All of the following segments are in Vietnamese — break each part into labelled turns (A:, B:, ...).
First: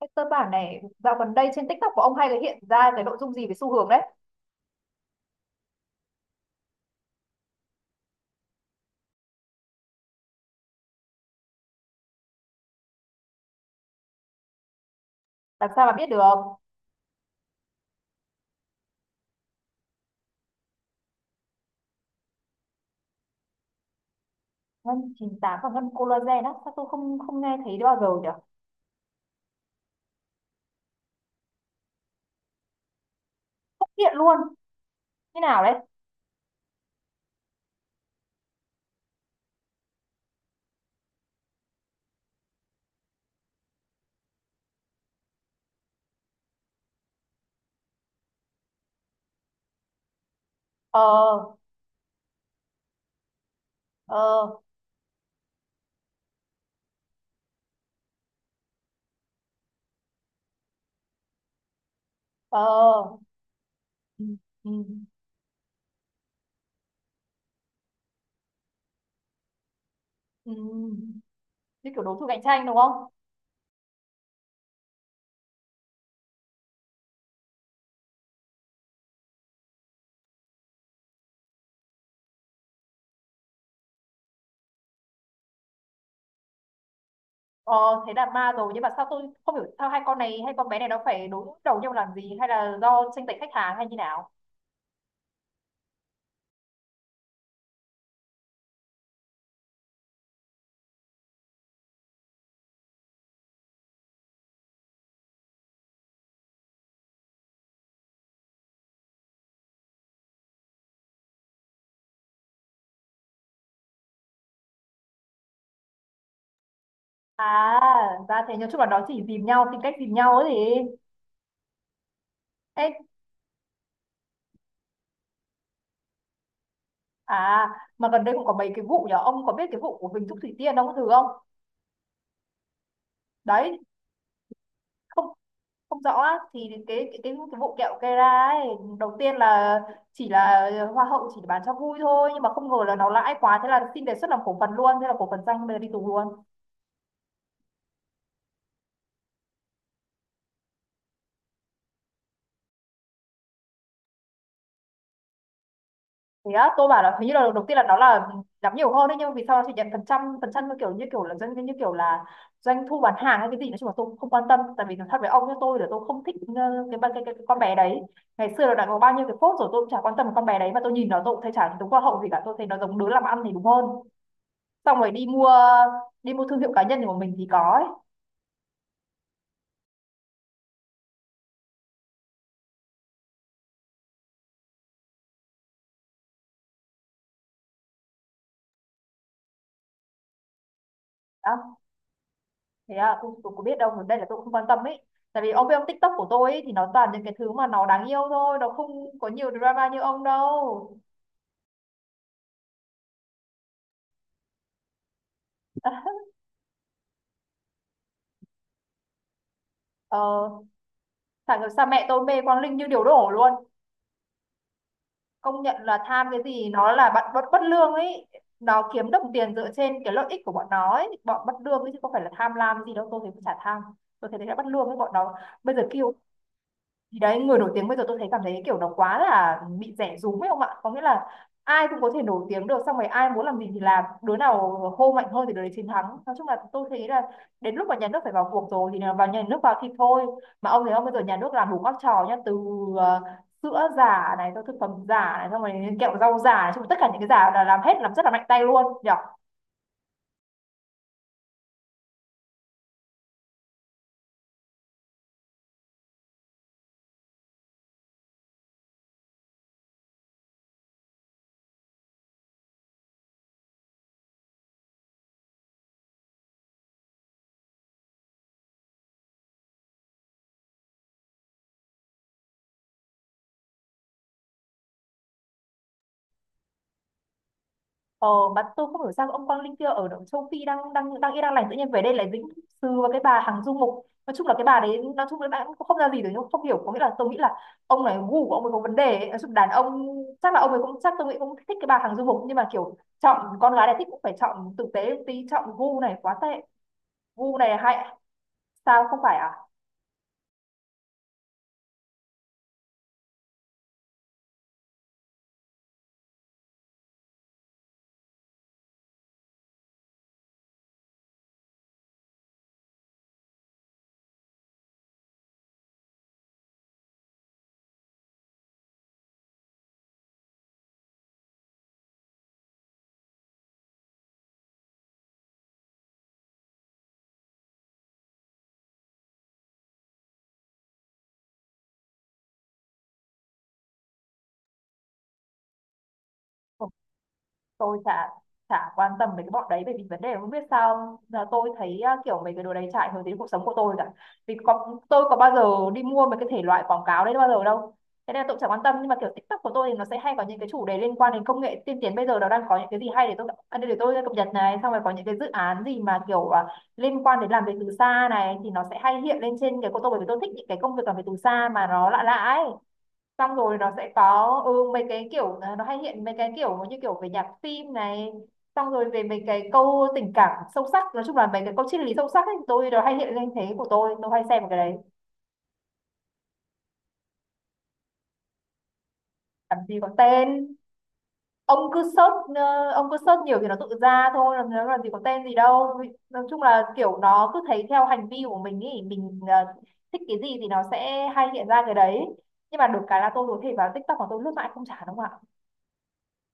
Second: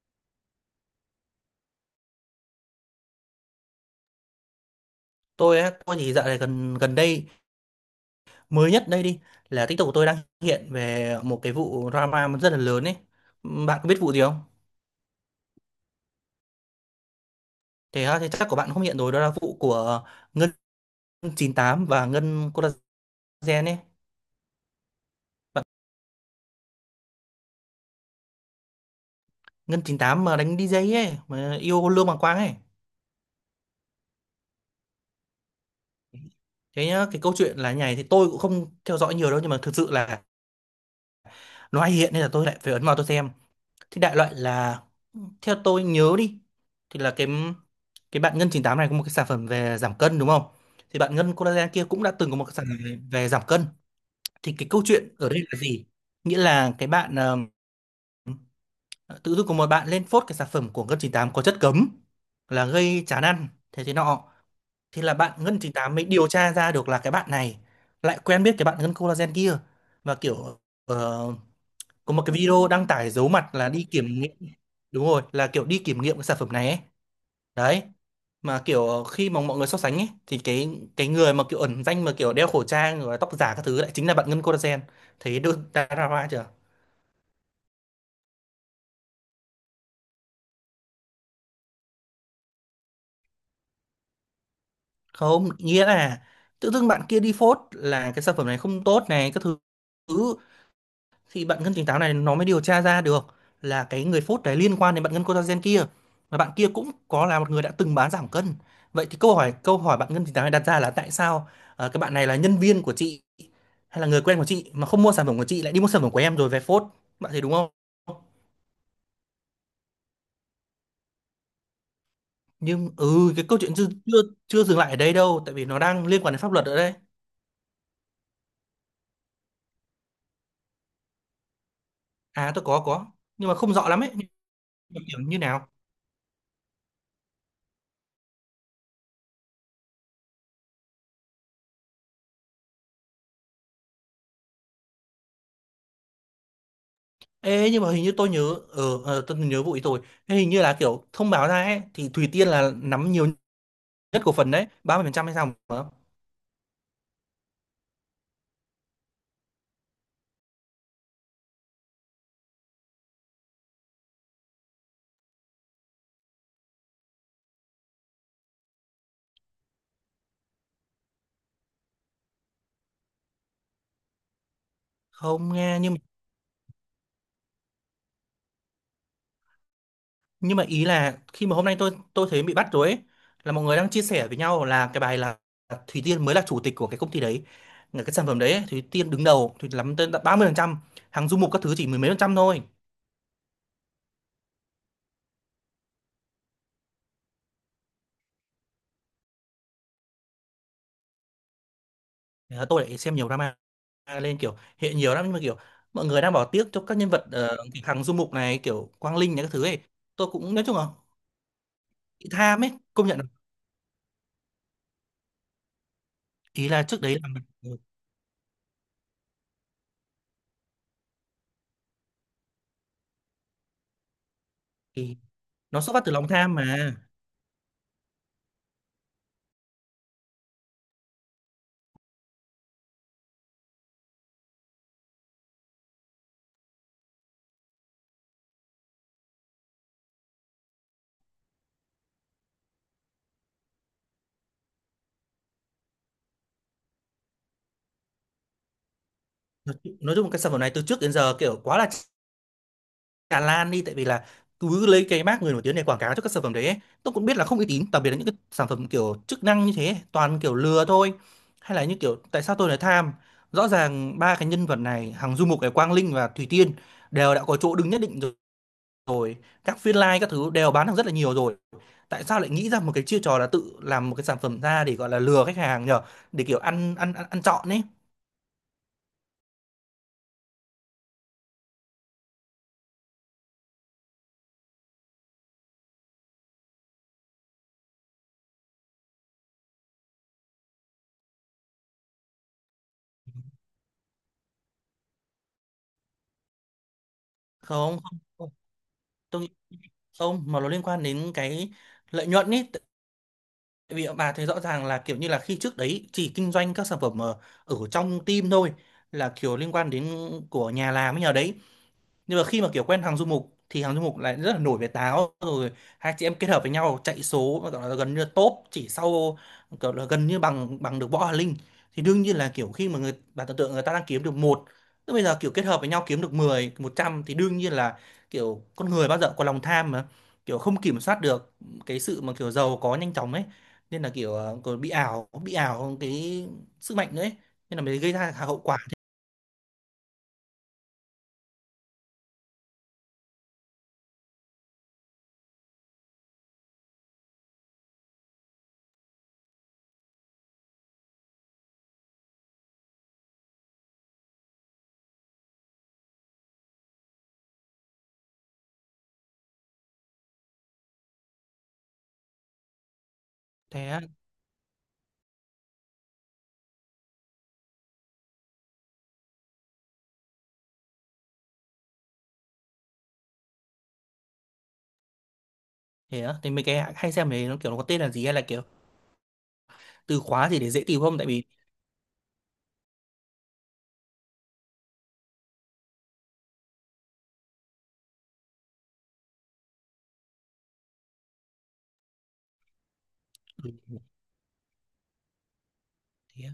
A: Cái cơ bản này dạo gần đây trên TikTok của ông hay là hiện ra cái nội dung gì về xu hướng đấy?
B: Tôi thì dạo này gần gần đây mới nhất đây đi, là TikTok của tôi đang hiện về một cái vụ drama rất là lớn ấy. Bạn có biết vụ gì không?
A: Làm sao mà biết được.
B: Thế á, thì chắc của bạn không hiện rồi. Đó là vụ của Ngân 98 và Ngân Collagen ấy.
A: Ngân 98 và ngân Collagen á? Sao tôi không không nghe thấy bao giờ nhỉ?
B: Ngân 98 mà đánh đi DJ ấy, mà yêu Lương Bằng Quang ấy.
A: Không hiện luôn. Như nào đấy?
B: Thế nhá, cái câu chuyện là như này, thì tôi cũng không theo dõi nhiều đâu, nhưng mà thực sự là nó hay hiện nên là tôi lại phải ấn vào tôi xem. Thì đại loại là theo tôi nhớ đi, thì là cái bạn Ngân chín tám này có một cái sản phẩm về giảm cân đúng không? Thì bạn Ngân
A: Ờ.
B: Collagen kia cũng đã từng có một cái sản phẩm về giảm cân. Thì
A: Ờ.
B: cái câu chuyện ở đây là gì? Nghĩa là cái bạn tự dưng có một bạn lên phốt cái sản phẩm của Ngân chín tám có chất cấm, là gây
A: Ờ.
B: chán ăn thế thế nọ.
A: Ừ, ừ,
B: Thì là bạn Ngân chín tám mới điều tra ra được là cái bạn này lại quen biết cái bạn Ngân Collagen kia, và
A: ừ.
B: kiểu ờ,
A: Như kiểu
B: có
A: đối
B: một
A: thủ
B: cái
A: cạnh tranh
B: video
A: đúng
B: đăng
A: không?
B: tải giấu mặt là đi kiểm nghiệm. Đúng rồi, là kiểu đi kiểm nghiệm cái sản phẩm này ấy. Đấy, mà kiểu khi mà mọi người so sánh ấy thì cái người mà kiểu ẩn danh, mà kiểu đeo khẩu trang rồi tóc giả các thứ, lại chính là bạn Ngân Collagen. Thấy được drama chưa?
A: Ờ, thế là ma rồi, nhưng mà sao tôi không hiểu sao hai con này hay con bé này nó phải đối đầu nhau làm gì, hay là do tranh giành khách hàng hay như nào?
B: Không, nghĩa là tự dưng bạn kia đi phốt là cái sản phẩm này không tốt này các thứ, thì bạn ngân tính táo này nó mới điều tra ra được là cái người phốt đấy liên quan đến bạn ngân collagen kia, và bạn kia cũng có là một người đã từng bán giảm cân. Vậy thì câu hỏi bạn ngân tính táo này đặt ra là tại sao cái bạn này là nhân viên của chị hay là người quen của chị, mà không mua sản phẩm của chị lại đi mua sản phẩm của em rồi về phốt. Bạn thấy đúng không?
A: À ra thế, nói chung là nó chỉ dìm nhau, tìm cách dìm nhau ấy gì. Ê.
B: Nhưng cái câu chuyện chưa chưa chưa dừng lại ở đây đâu, tại vì nó đang liên quan đến pháp luật ở đây.
A: À, mà gần đây cũng có mấy cái vụ nhở, ông có biết cái vụ của Huỳnh Thúc Thủy Tiên ông có thử không?
B: À tôi có, nhưng mà không
A: Đấy,
B: rõ lắm ấy. Nhưng mà kiểu
A: không
B: như nào.
A: không rõ á, thì cái vụ kẹo cây ra ấy, đầu tiên là chỉ là hoa hậu chỉ bán cho vui thôi, nhưng mà không ngờ là nó lãi quá, thế là xin đề xuất làm cổ phần luôn, thế là cổ phần danh bây giờ đi tù luôn.
B: Ê, nhưng mà hình như tôi nhớ, tôi nhớ vụ ý tôi. Thế hình như là kiểu thông báo ra ấy, thì Thủy Tiên là nắm nhiều nhất cổ phần đấy, 30% hay sao mà
A: Thế á? Tôi bảo là hình như là đầu tiên là nó là làm nhiều hơn đấy, nhưng mà vì sao nó chỉ nhận phần trăm như kiểu là doanh thu bán hàng hay cái gì, nói chung là tôi cũng không quan tâm, tại vì nói thật với ông, như tôi là tôi không thích cái, ba- cái con bé đấy ngày xưa nó đã có bao nhiêu cái phốt rồi, tôi cũng chả quan tâm con bé đấy, mà tôi nhìn nó tôi cũng thấy chả đúng hoa hậu gì cả, tôi thấy nó giống đứa làm ăn thì đúng hơn, xong rồi đi mua
B: không nghe. nhưng
A: đi mua thương hiệu cá nhân của mình thì có ấy.
B: nhưng mà ý là khi mà hôm nay tôi thấy bị bắt rồi ấy, là mọi người đang chia sẻ với nhau là cái bài là Thủy Tiên mới là chủ tịch của cái công ty đấy, là cái sản phẩm đấy ấy, Thủy Tiên đứng đầu thì lắm tới 30%, hàng du mục các thứ
A: Đó.
B: chỉ mười mấy phần trăm thôi.
A: Thế à? Tôi có biết đâu, đây là tôi cũng không quan tâm ấy, tại vì ông biết ông, TikTok của tôi ấy thì nó toàn những cái thứ mà nó đáng yêu thôi, nó không có nhiều drama như ông đâu.
B: Thế là tôi lại xem nhiều drama lên kiểu hệ nhiều lắm, nhưng mà kiểu mọi người đang bỏ tiếc cho các nhân vật kiểu Hằng Du Mục này kiểu Quang Linh này các thứ ấy. Tôi
A: Ờ,
B: cũng nói chung là
A: phải làm, mẹ tôi
B: bị
A: mê Quang
B: tham ấy,
A: Linh như điếu
B: công nhận là
A: đổ luôn. Công nhận là tham cái
B: ý
A: gì,
B: là
A: nó
B: trước
A: là
B: đấy
A: bạn
B: làm,
A: bất bất lương ấy. Nó kiếm đồng tiền dựa trên cái lợi ích của bọn nó ấy, bọn bất lương ấy, chứ không phải là tham lam gì đâu, tôi thấy chả tham. Tôi thấy đấy là bất lương với bọn
B: thì
A: nó. Bây
B: nó
A: giờ
B: xuất phát
A: kêu
B: từ lòng tham mà.
A: thì đấy, người nổi tiếng bây giờ tôi thấy cảm thấy cái kiểu nó quá là bị rẻ rúm ấy không ạ, có nghĩa là ai cũng có thể nổi tiếng được, xong rồi ai muốn làm gì thì làm, đứa nào hô mạnh hơn thì đứa đấy chiến thắng. Nói chung là tôi thấy là đến lúc mà nhà nước phải vào cuộc rồi, thì là vào, nhà nước vào thì thôi. Mà ông thấy không, bây giờ nhà nước làm đủ các trò nhá, từ ờ, sữa giả này, xong thực phẩm giả này, xong rồi kẹo rau giả này, xong rồi tất cả những cái giả là làm hết, làm rất là mạnh tay luôn nhỉ.
B: Nói chung cái sản phẩm này từ trước đến giờ kiểu quá là tràn lan đi, tại vì là cứ lấy cái mác người nổi tiếng để quảng cáo cho các sản phẩm đấy ấy. Tôi cũng biết là không uy tín, đặc biệt là những cái sản phẩm kiểu chức năng như thế ấy, toàn kiểu lừa thôi. Hay là như kiểu tại sao tôi lại tham, rõ ràng ba cái nhân vật này, Hằng Du Mục này, Quang Linh và Thủy Tiên, đều đã có chỗ đứng nhất định rồi. Rồi các phiên live các thứ đều bán được rất là nhiều rồi, tại sao lại nghĩ ra một cái chiêu trò là tự làm một cái sản phẩm ra để gọi là lừa khách hàng nhờ, để kiểu ăn trọn ấy.
A: Ờ, mà tôi không hiểu sao ông Quang Linh kia ở động châu Phi đang đang đang yên đang lành tự nhiên về đây lại dính sừ vào cái bà Hằng Du Mục. Nói chung là cái bà đấy nói chung là bạn cũng không ra gì rồi, nhưng không hiểu, có nghĩa là tôi nghĩ là ông này gu của ông ấy có vấn đề ấy. Nói chung đàn ông chắc là ông ấy cũng, chắc tôi nghĩ cũng thích cái bà Hằng Du Mục, nhưng mà kiểu chọn con gái này, thích cũng phải chọn tử tế một tí, chọn gu này quá tệ. Gu này
B: Không
A: hay
B: không không,
A: sao, không phải
B: tôi nghĩ
A: à?
B: không, mà nó liên quan đến cái lợi nhuận ấy. Tại vì bà thấy rõ ràng là kiểu như là khi trước đấy chỉ kinh doanh các sản phẩm ở trong team thôi, là kiểu liên quan đến của nhà làm ấy nhờ đấy. Nhưng mà khi mà kiểu quen hàng du mục thì hàng du mục lại rất là nổi về táo rồi, hai chị em kết hợp với nhau chạy số mà gọi là gần như là top chỉ sau, kiểu là gần như bằng bằng được Võ Hà Linh. Thì đương nhiên là kiểu khi mà người bạn tưởng tượng người ta đang kiếm được một, tức bây giờ kiểu kết hợp với nhau kiếm được mười một trăm, thì đương nhiên là kiểu con người bao giờ có lòng tham mà, kiểu không kiểm soát được cái sự mà kiểu giàu có nhanh chóng ấy. Nên là kiểu còn bị ảo cái sức mạnh đấy, nên là mới
A: Tôi
B: gây
A: chả
B: ra hậu quả.
A: chả quan tâm về cái bọn đấy, bởi vì vấn đề là không biết sao là tôi thấy kiểu mấy cái đồ đấy chả ảnh hưởng đến cuộc sống của tôi cả, vì có, tôi có bao giờ đi mua mấy cái thể loại quảng cáo đấy bao giờ đâu, thế nên là tôi cũng chả quan tâm. Nhưng mà kiểu TikTok của tôi thì nó sẽ hay có những cái chủ đề liên quan đến công nghệ tiên tiến, bây giờ nó đang có những cái gì hay để tôi cập nhật này, xong rồi có những cái dự án gì mà liên quan đến làm việc từ xa này thì nó sẽ hay hiện lên trên cái của tôi, bởi vì tôi thích những cái công việc làm việc từ xa mà nó lạ lạ ấy, xong rồi
B: thế
A: nó
B: á
A: sẽ có mấy cái nó hay hiện mấy cái kiểu như kiểu về nhạc phim này, xong rồi về mấy cái câu tình cảm sâu sắc, nói chung là mấy cái câu triết lý sâu sắc ấy tôi nó hay hiện lên, thế của tôi hay xem vào cái đấy.
B: Thế á, thì mấy cái hay xem mấy nó kiểu nó có tên là gì hay là kiểu
A: Làm gì có
B: từ khóa gì để
A: tên.
B: dễ tìm không, tại vì
A: Ông cứ search ông cứ search nhiều thì nó tự ra thôi, làm gì có tên gì đâu. Nói chung là kiểu nó cứ thấy theo hành vi của mình, ý mình thích cái gì thì nó sẽ hay hiện ra cái đấy. Nhưng mà được cái là tôi có
B: ừ,
A: thể vào TikTok mà tôi lướt mãi không chán đúng không ạ.
B: thế á.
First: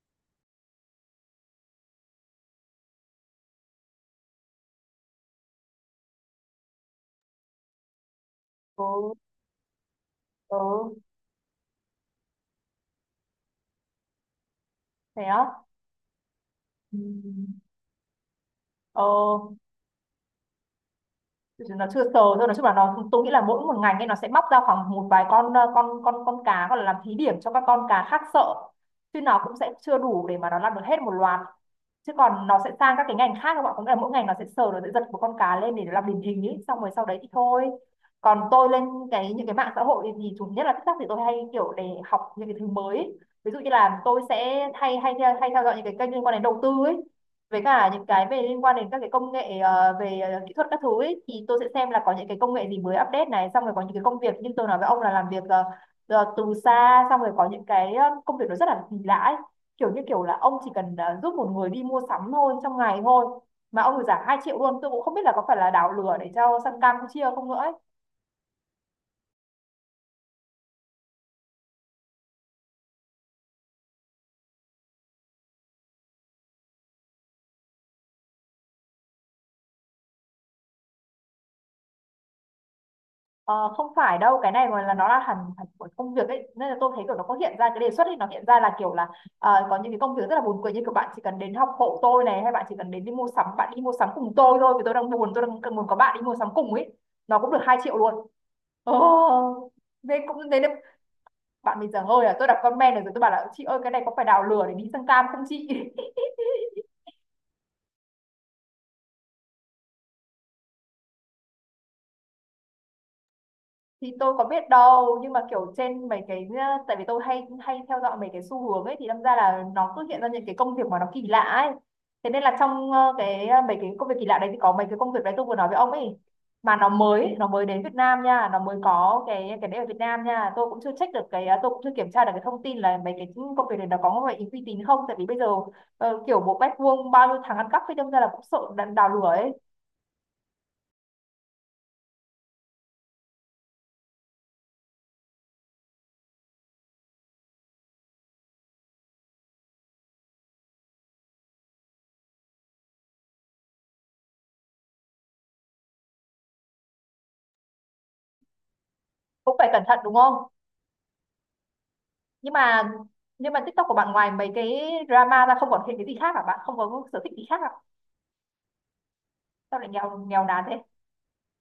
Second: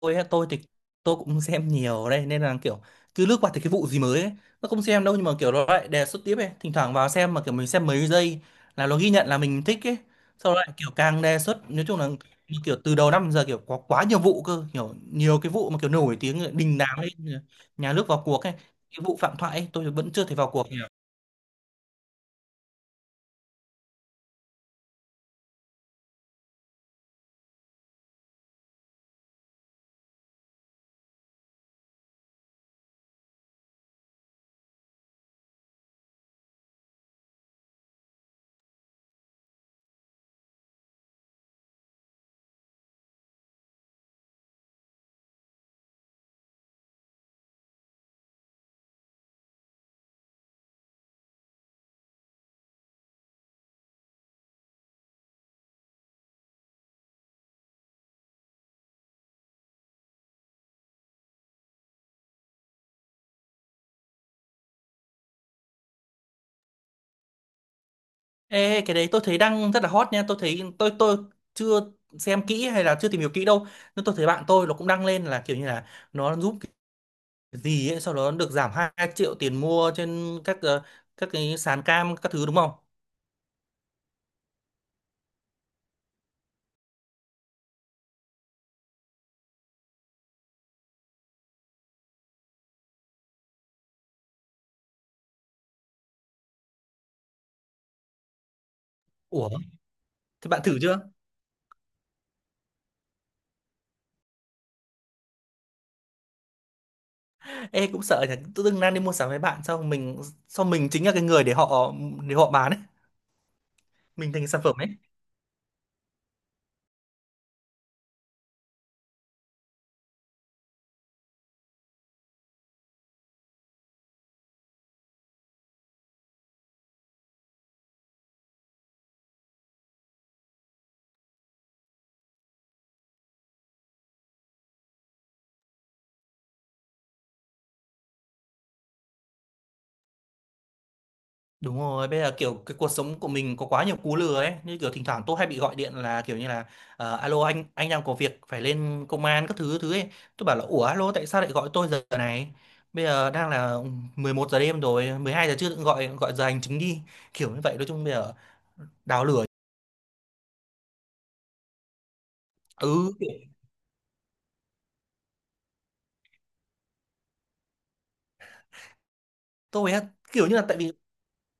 B: Tôi thì tôi cũng xem nhiều ở đây nên là kiểu cứ lướt qua thì cái vụ gì mới ấy, nó không xem đâu, nhưng mà kiểu nó lại đề xuất tiếp ấy, thỉnh thoảng vào xem mà kiểu mình xem mấy giây là nó ghi
A: Ừ.
B: nhận là mình thích ấy, sau đó lại kiểu
A: Ừ.
B: càng đề xuất. Nói chung là kiểu từ đầu năm giờ kiểu có quá nhiều vụ cơ, kiểu
A: Thế
B: nhiều cái
A: đó.
B: vụ mà kiểu nổi tiếng đình đám
A: Ừ.
B: ấy, nhà nước vào cuộc ấy. Cái
A: Ờ.
B: vụ Phạm Thoại ấy, tôi vẫn chưa thấy vào cuộc nhỉ.
A: Nó chưa sờ thôi, nói chung là nó, tôi nghĩ là mỗi một ngành ấy nó sẽ móc ra khoảng một vài con con cá, gọi là làm thí điểm cho các con cá khác sợ, chứ nó cũng sẽ chưa đủ để mà nó làm được hết một loạt, chứ còn nó sẽ sang các cái ngành khác các bạn, cũng là mỗi ngành nó sẽ sờ, nó sẽ giật một con cá lên để nó làm điển hình ấy, xong rồi sau đấy thì thôi. Còn tôi lên cái những cái mạng xã hội thì chủ nhất là TikTok, thì tôi hay kiểu để học những cái thứ mới ấy. Ví dụ như là tôi sẽ hay hay hay theo dõi những cái kênh liên quan đến đầu tư ấy, với cả những cái về liên quan đến các cái công nghệ về kỹ thuật các thứ ấy, thì tôi sẽ xem là có những cái công nghệ gì mới update này, xong rồi có những cái công việc như tôi nói với ông là làm việc từ xa, xong rồi có những cái công việc nó rất là kỳ lạ ấy. Kiểu như kiểu là ông chỉ cần giúp một người đi mua sắm thôi trong ngày thôi, mà ông được giảm 2 triệu luôn, tôi cũng không biết là có phải là đảo lừa để cho sang Campuchia không nữa ấy.
B: Ê, cái đấy tôi thấy đang rất là hot nha. Tôi thấy tôi chưa xem kỹ hay là chưa tìm hiểu kỹ đâu, nhưng tôi thấy bạn tôi nó cũng đăng lên là kiểu như là nó giúp cái gì ấy sau đó nó được giảm 2 triệu tiền mua trên các các cái sàn cam các thứ đúng không.
A: Ờ, không phải đâu, cái này mà là nó là hẳn hẳn của công việc ấy, nên là tôi thấy kiểu nó có hiện ra cái đề xuất ấy, nó hiện ra là kiểu là có những cái công việc rất là buồn cười, như kiểu bạn chỉ cần đến học hộ tôi này, hay bạn chỉ cần đến đi mua sắm, bạn đi mua sắm cùng tôi thôi vì tôi đang buồn, tôi đang cần muốn có bạn đi mua sắm cùng ấy, nó cũng được 2 triệu luôn.
B: Ủa,
A: Ồ, thế cũng
B: thế
A: thế
B: bạn
A: đấy.
B: thử chưa?
A: Bạn mình giảng hơi, là tôi đọc comment rồi, rồi tôi bảo là chị ơi cái này có phải đào lừa để đi sang cam không chị.
B: Ê cũng sợ nhỉ, tự dưng đang đi mua sắm với bạn xong mình, xong mình chính là cái người để họ, để họ bán ấy,
A: Thì
B: mình
A: tôi có
B: thành sản
A: biết
B: phẩm ấy.
A: đâu, nhưng mà kiểu trên mấy cái tại vì tôi hay hay theo dõi mấy cái xu hướng ấy, thì đâm ra là nó cứ hiện ra những cái công việc mà nó kỳ lạ ấy, thế nên là trong cái mấy cái công việc kỳ lạ đấy thì có mấy cái công việc đấy tôi vừa nói với ông ấy, mà nó mới đến Việt Nam nha, nó mới có cái đấy ở Việt Nam nha. Tôi cũng chưa check được cái tôi cũng chưa kiểm tra được cái thông tin là mấy cái công việc này nó có phải uy tín không, tại vì bây giờ kiểu một mét vuông bao nhiêu thằng ăn cắp thì đâm ra là cũng sợ đào lửa ấy,
B: Đúng rồi, bây giờ kiểu cái cuộc sống của mình có quá nhiều cú lừa ấy, như kiểu thỉnh thoảng tôi hay bị gọi điện là kiểu như là alo, anh đang có việc phải lên công an các thứ thứ ấy. Tôi bảo là ủa alo tại sao lại gọi tôi giờ này? Bây giờ đang là 11 giờ đêm rồi, 12 giờ trưa tự gọi, gọi giờ hành chính đi. Kiểu như vậy, nói chung bây giờ đào lửa.
A: cũng phải cẩn thận đúng không. nhưng mà
B: Ừ, kiểu,
A: nhưng mà TikTok của bạn ngoài mấy cái drama ra không còn thêm cái gì khác à, bạn không có sở thích gì khác à, sao lại
B: tôi á
A: nghèo nghèo
B: kiểu như là
A: nàn
B: tại
A: thế?
B: vì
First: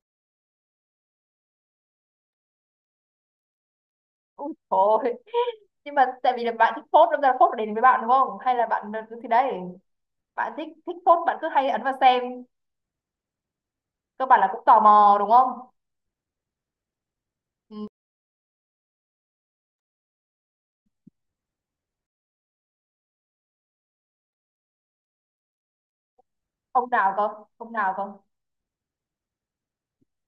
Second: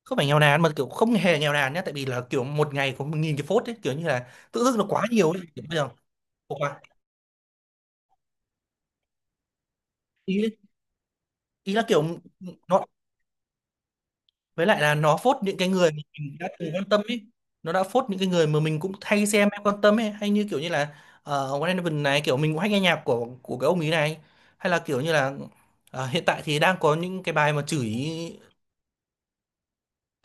B: không phải nghèo nàn, mà kiểu không hề nghèo nàn nhá, tại vì là kiểu một ngày có 1.000 cái phốt ấy, kiểu như là
A: Ui,
B: tự dưng nó quá
A: thôi.
B: nhiều ấy, kiểu bây giờ
A: Nhưng mà tại vì là
B: có
A: bạn thích
B: quá
A: post, đâm ra là post để đến với bạn đúng không, hay là bạn thì đấy, bạn
B: ý,
A: thích thích post, bạn cứ hay
B: ý
A: ấn
B: là
A: vào
B: kiểu
A: xem
B: nó,
A: cơ bản là cũng
B: với
A: tò
B: lại là
A: mò
B: nó
A: đúng
B: phốt những
A: không?
B: cái người mà mình đã từng quan tâm ấy, nó đã phốt những cái người mà mình cũng hay xem hay quan tâm ấy. Hay như kiểu như là uh, One Eleven này, kiểu mình cũng hay nghe nhạc của cái ông ý này. Hay là kiểu như là hiện tại thì đang
A: Ông
B: có
A: nào cơ?
B: những cái bài mà
A: Không nào
B: chửi
A: cơ?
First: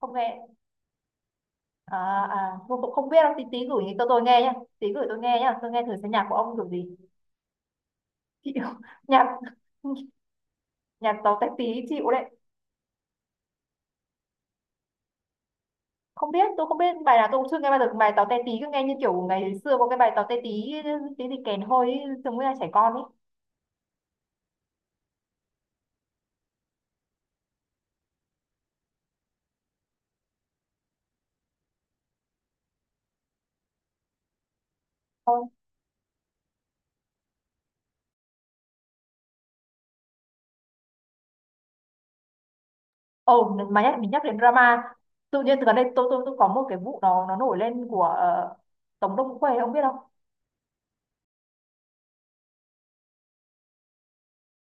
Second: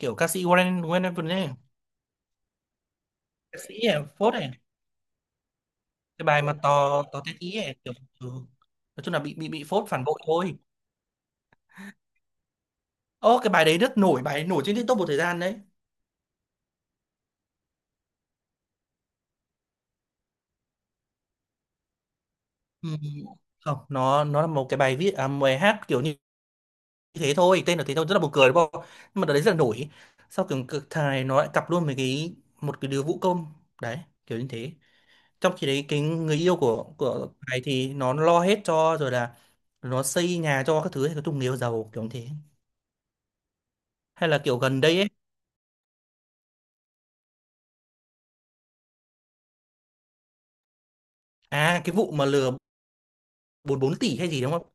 A: Không
B: ca
A: nghe.
B: sĩ One Eleven ấy,
A: À. À, tôi cũng không biết đâu, tí
B: ca
A: tí
B: sĩ
A: gửi
B: ấy,
A: cho tôi
B: phốt
A: nghe
B: này.
A: nhá. Tí gửi tôi nghe nhá, tôi nghe thử xem
B: Cái
A: nhạc của
B: bài mà
A: ông kiểu gì.
B: to to tét ý ấy kiểu ừ.
A: Chịu.
B: Nói chung là
A: Nhạc,
B: bị phốt phản bội thôi.
A: nhạc tàu tách tí chịu đấy.
B: Ô, cái bài đấy rất nổi, bài ấy nổi trên TikTok một thời gian đấy.
A: Không biết, tôi không biết bài nào, tôi cũng chưa nghe bao giờ bài táo te tí, cứ nghe như kiểu ngày xưa có cái bài táo te tí tí gì kèn hôi ấy, giống như là trẻ
B: Ừ.
A: con ấy.
B: Không, nó nó là một cái bài viết à, một bài hát kiểu như thế thôi, tên là thế thôi, rất là buồn cười đúng không, nhưng mà đợt đấy rất là nổi. Sau kiểu cực thài nó lại cặp luôn với cái một cái đứa vũ công đấy, kiểu như thế.
A: Thôi.
B: Trong khi đấy cái người yêu của thầy thì nó lo hết cho rồi, là nó xây nhà cho các thứ, hay có chung người yêu giàu kiểu như thế.
A: Ồ, mà nhắc, mình nhắc
B: Hay
A: đến
B: là kiểu gần
A: drama,
B: đây ấy.
A: tự nhiên từ gần đây tôi có một cái vụ nó nổi lên của Tống Đông Khuê, ông biết không?
B: À cái vụ mà lừa bốn bốn tỷ hay gì đúng không,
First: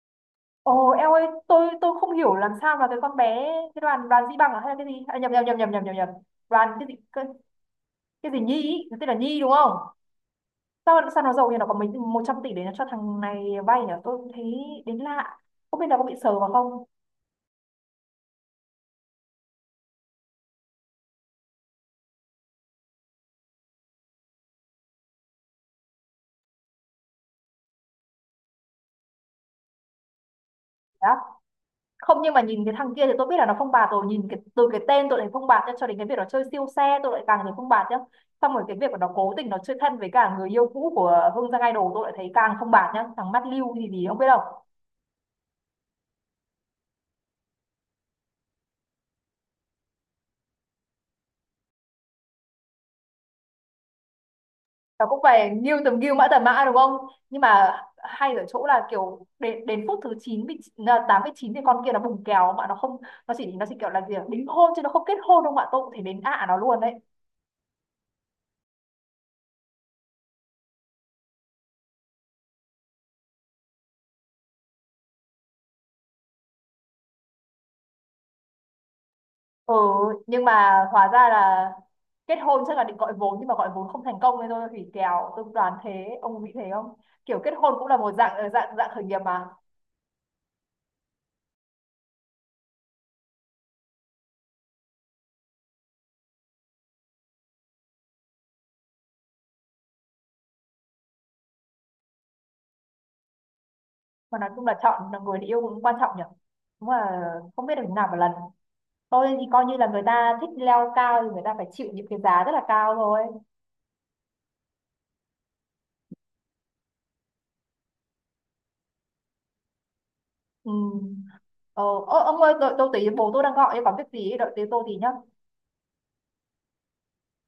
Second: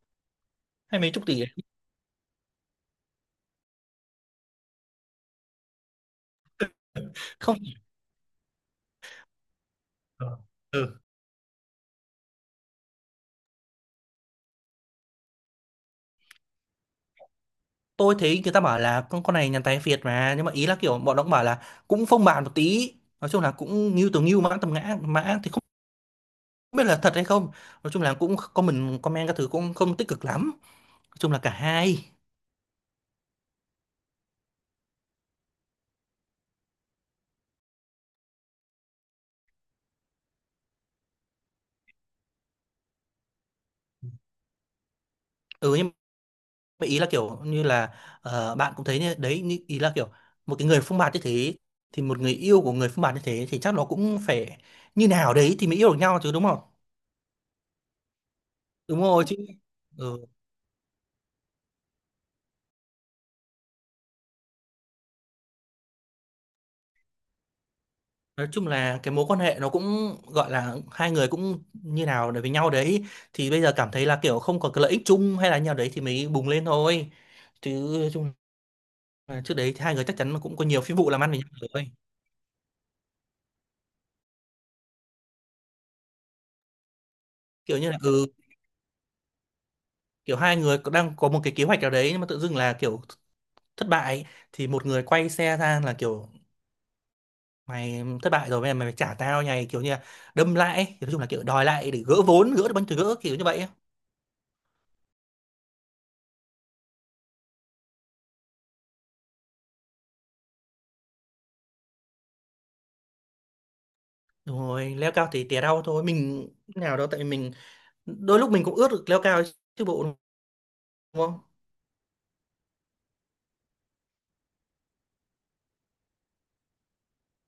A: Ồ
B: hay mấy
A: eo
B: chục
A: ơi,
B: tỷ ấy.
A: tôi không hiểu làm sao mà cái con bé, cái đoàn đoàn Di Bằng à, hay là cái gì à, nhầm nhầm nhầm nhầm nhầm nhầm nhầm, đoàn cái gì,
B: Không.
A: cái gì Nhi ý, nó tên là Nhi đúng không?
B: Ờ. Ừ.
A: Sao sao nó giàu, như nó có mấy 100 tỷ để nó cho thằng này vay nhỉ, tôi thấy đến lạ. Không biết nó có bị sờ vào không.
B: Tôi thấy người ta bảo là con này nhàn tài phiệt mà, nhưng mà ý là kiểu bọn nó cũng bảo là cũng phong bạt một tí, nói chung là cũng ngưu từ ngưu mã tầm ngã mã thì không biết là thật hay không. Nói chung là cũng comment comment các thứ cũng không tích cực lắm, nói chung
A: Đó.
B: là cả hai.
A: Không, nhưng mà nhìn cái thằng kia thì tôi biết là nó phong bạt rồi, nhìn cái, từ cái tên tôi lại phong bạt nhá, cho đến cái việc nó chơi siêu xe tôi lại càng thấy phong bạt nhá, xong rồi cái việc mà nó cố tình nó chơi thân với cả người yêu cũ của Hương Giang Idol tôi lại thấy càng phong bạt nhá, thằng mắt lưu thì gì không biết đâu.
B: Ừ nhưng mà ý là kiểu như là bạn cũng thấy như đấy như, ý là kiểu một cái người phông bạt như thế, thì một người yêu của người phông bạt như thế thì chắc nó cũng phải
A: Nó
B: như
A: cũng
B: nào
A: phải
B: đấy thì mới
A: nghiêu
B: yêu được
A: tầm nghiêu,
B: nhau
A: mã
B: chứ đúng
A: tầm
B: không.
A: mã đúng không. Nhưng mà hay ở chỗ là
B: Đúng rồi
A: kiểu
B: chứ.
A: đến đến phút thứ
B: Ừ.
A: chín, bị là tám với chín, thì con kia nó bùng kèo mà nó không, nó chỉ kiểu là gì ạ, đính hôn chứ nó không kết hôn đâu, mà tôi cũng thể đến ạ nó luôn đấy.
B: Nói chung là cái mối quan hệ nó cũng gọi là hai người cũng như nào để với nhau đấy, thì bây giờ cảm thấy là kiểu không có cái lợi ích chung hay là như nào đấy thì mới bùng lên thôi chứ, nói chung. Và trước đấy
A: Ừ,
B: thì hai người chắc chắn là
A: nhưng
B: cũng có nhiều
A: mà
B: phi
A: hóa
B: vụ làm
A: ra
B: ăn với nhau
A: là
B: rồi.
A: kết hôn chắc là định gọi vốn, nhưng mà gọi vốn không thành công nên thôi hủy kèo, tôi đoán thế, ông nghĩ thế không. Kiểu kết hôn
B: Kiểu
A: cũng
B: như
A: là
B: là
A: một
B: ừ,
A: dạng ờ, dạng dạng khởi nghiệp mà.
B: kiểu hai người có, đang có một cái kế hoạch nào đấy nhưng mà tự dưng là kiểu thất bại, thì một người quay xe ra là kiểu mày thất bại rồi bây giờ mày phải trả tao này, kiểu như là đâm lại ấy. Nói chung là kiểu đòi lại để gỡ vốn, gỡ được bánh từ gỡ kiểu như vậy ấy.
A: Mà nói chung là chọn là người để yêu cũng quan trọng nhỉ, đúng là không biết được thế nào một lần, tôi thì coi như là người ta thích leo cao thì người ta phải chịu những cái giá rất là cao thôi.
B: Rồi leo cao thì tè đau thôi, mình nào đâu tại vì mình đôi lúc mình cũng ước được leo cao chứ bộ đúng
A: Ừ.
B: không?
A: ờ, Ô, ông ơi, tôi tí, bố tôi đang gọi em có việc gì ấy, đợi tí, tôi tí nhá.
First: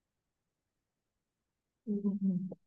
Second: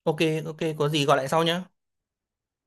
B: Ok, ok có gì gọi lại sau nhá.
A: Ừ. Ừ, ừ.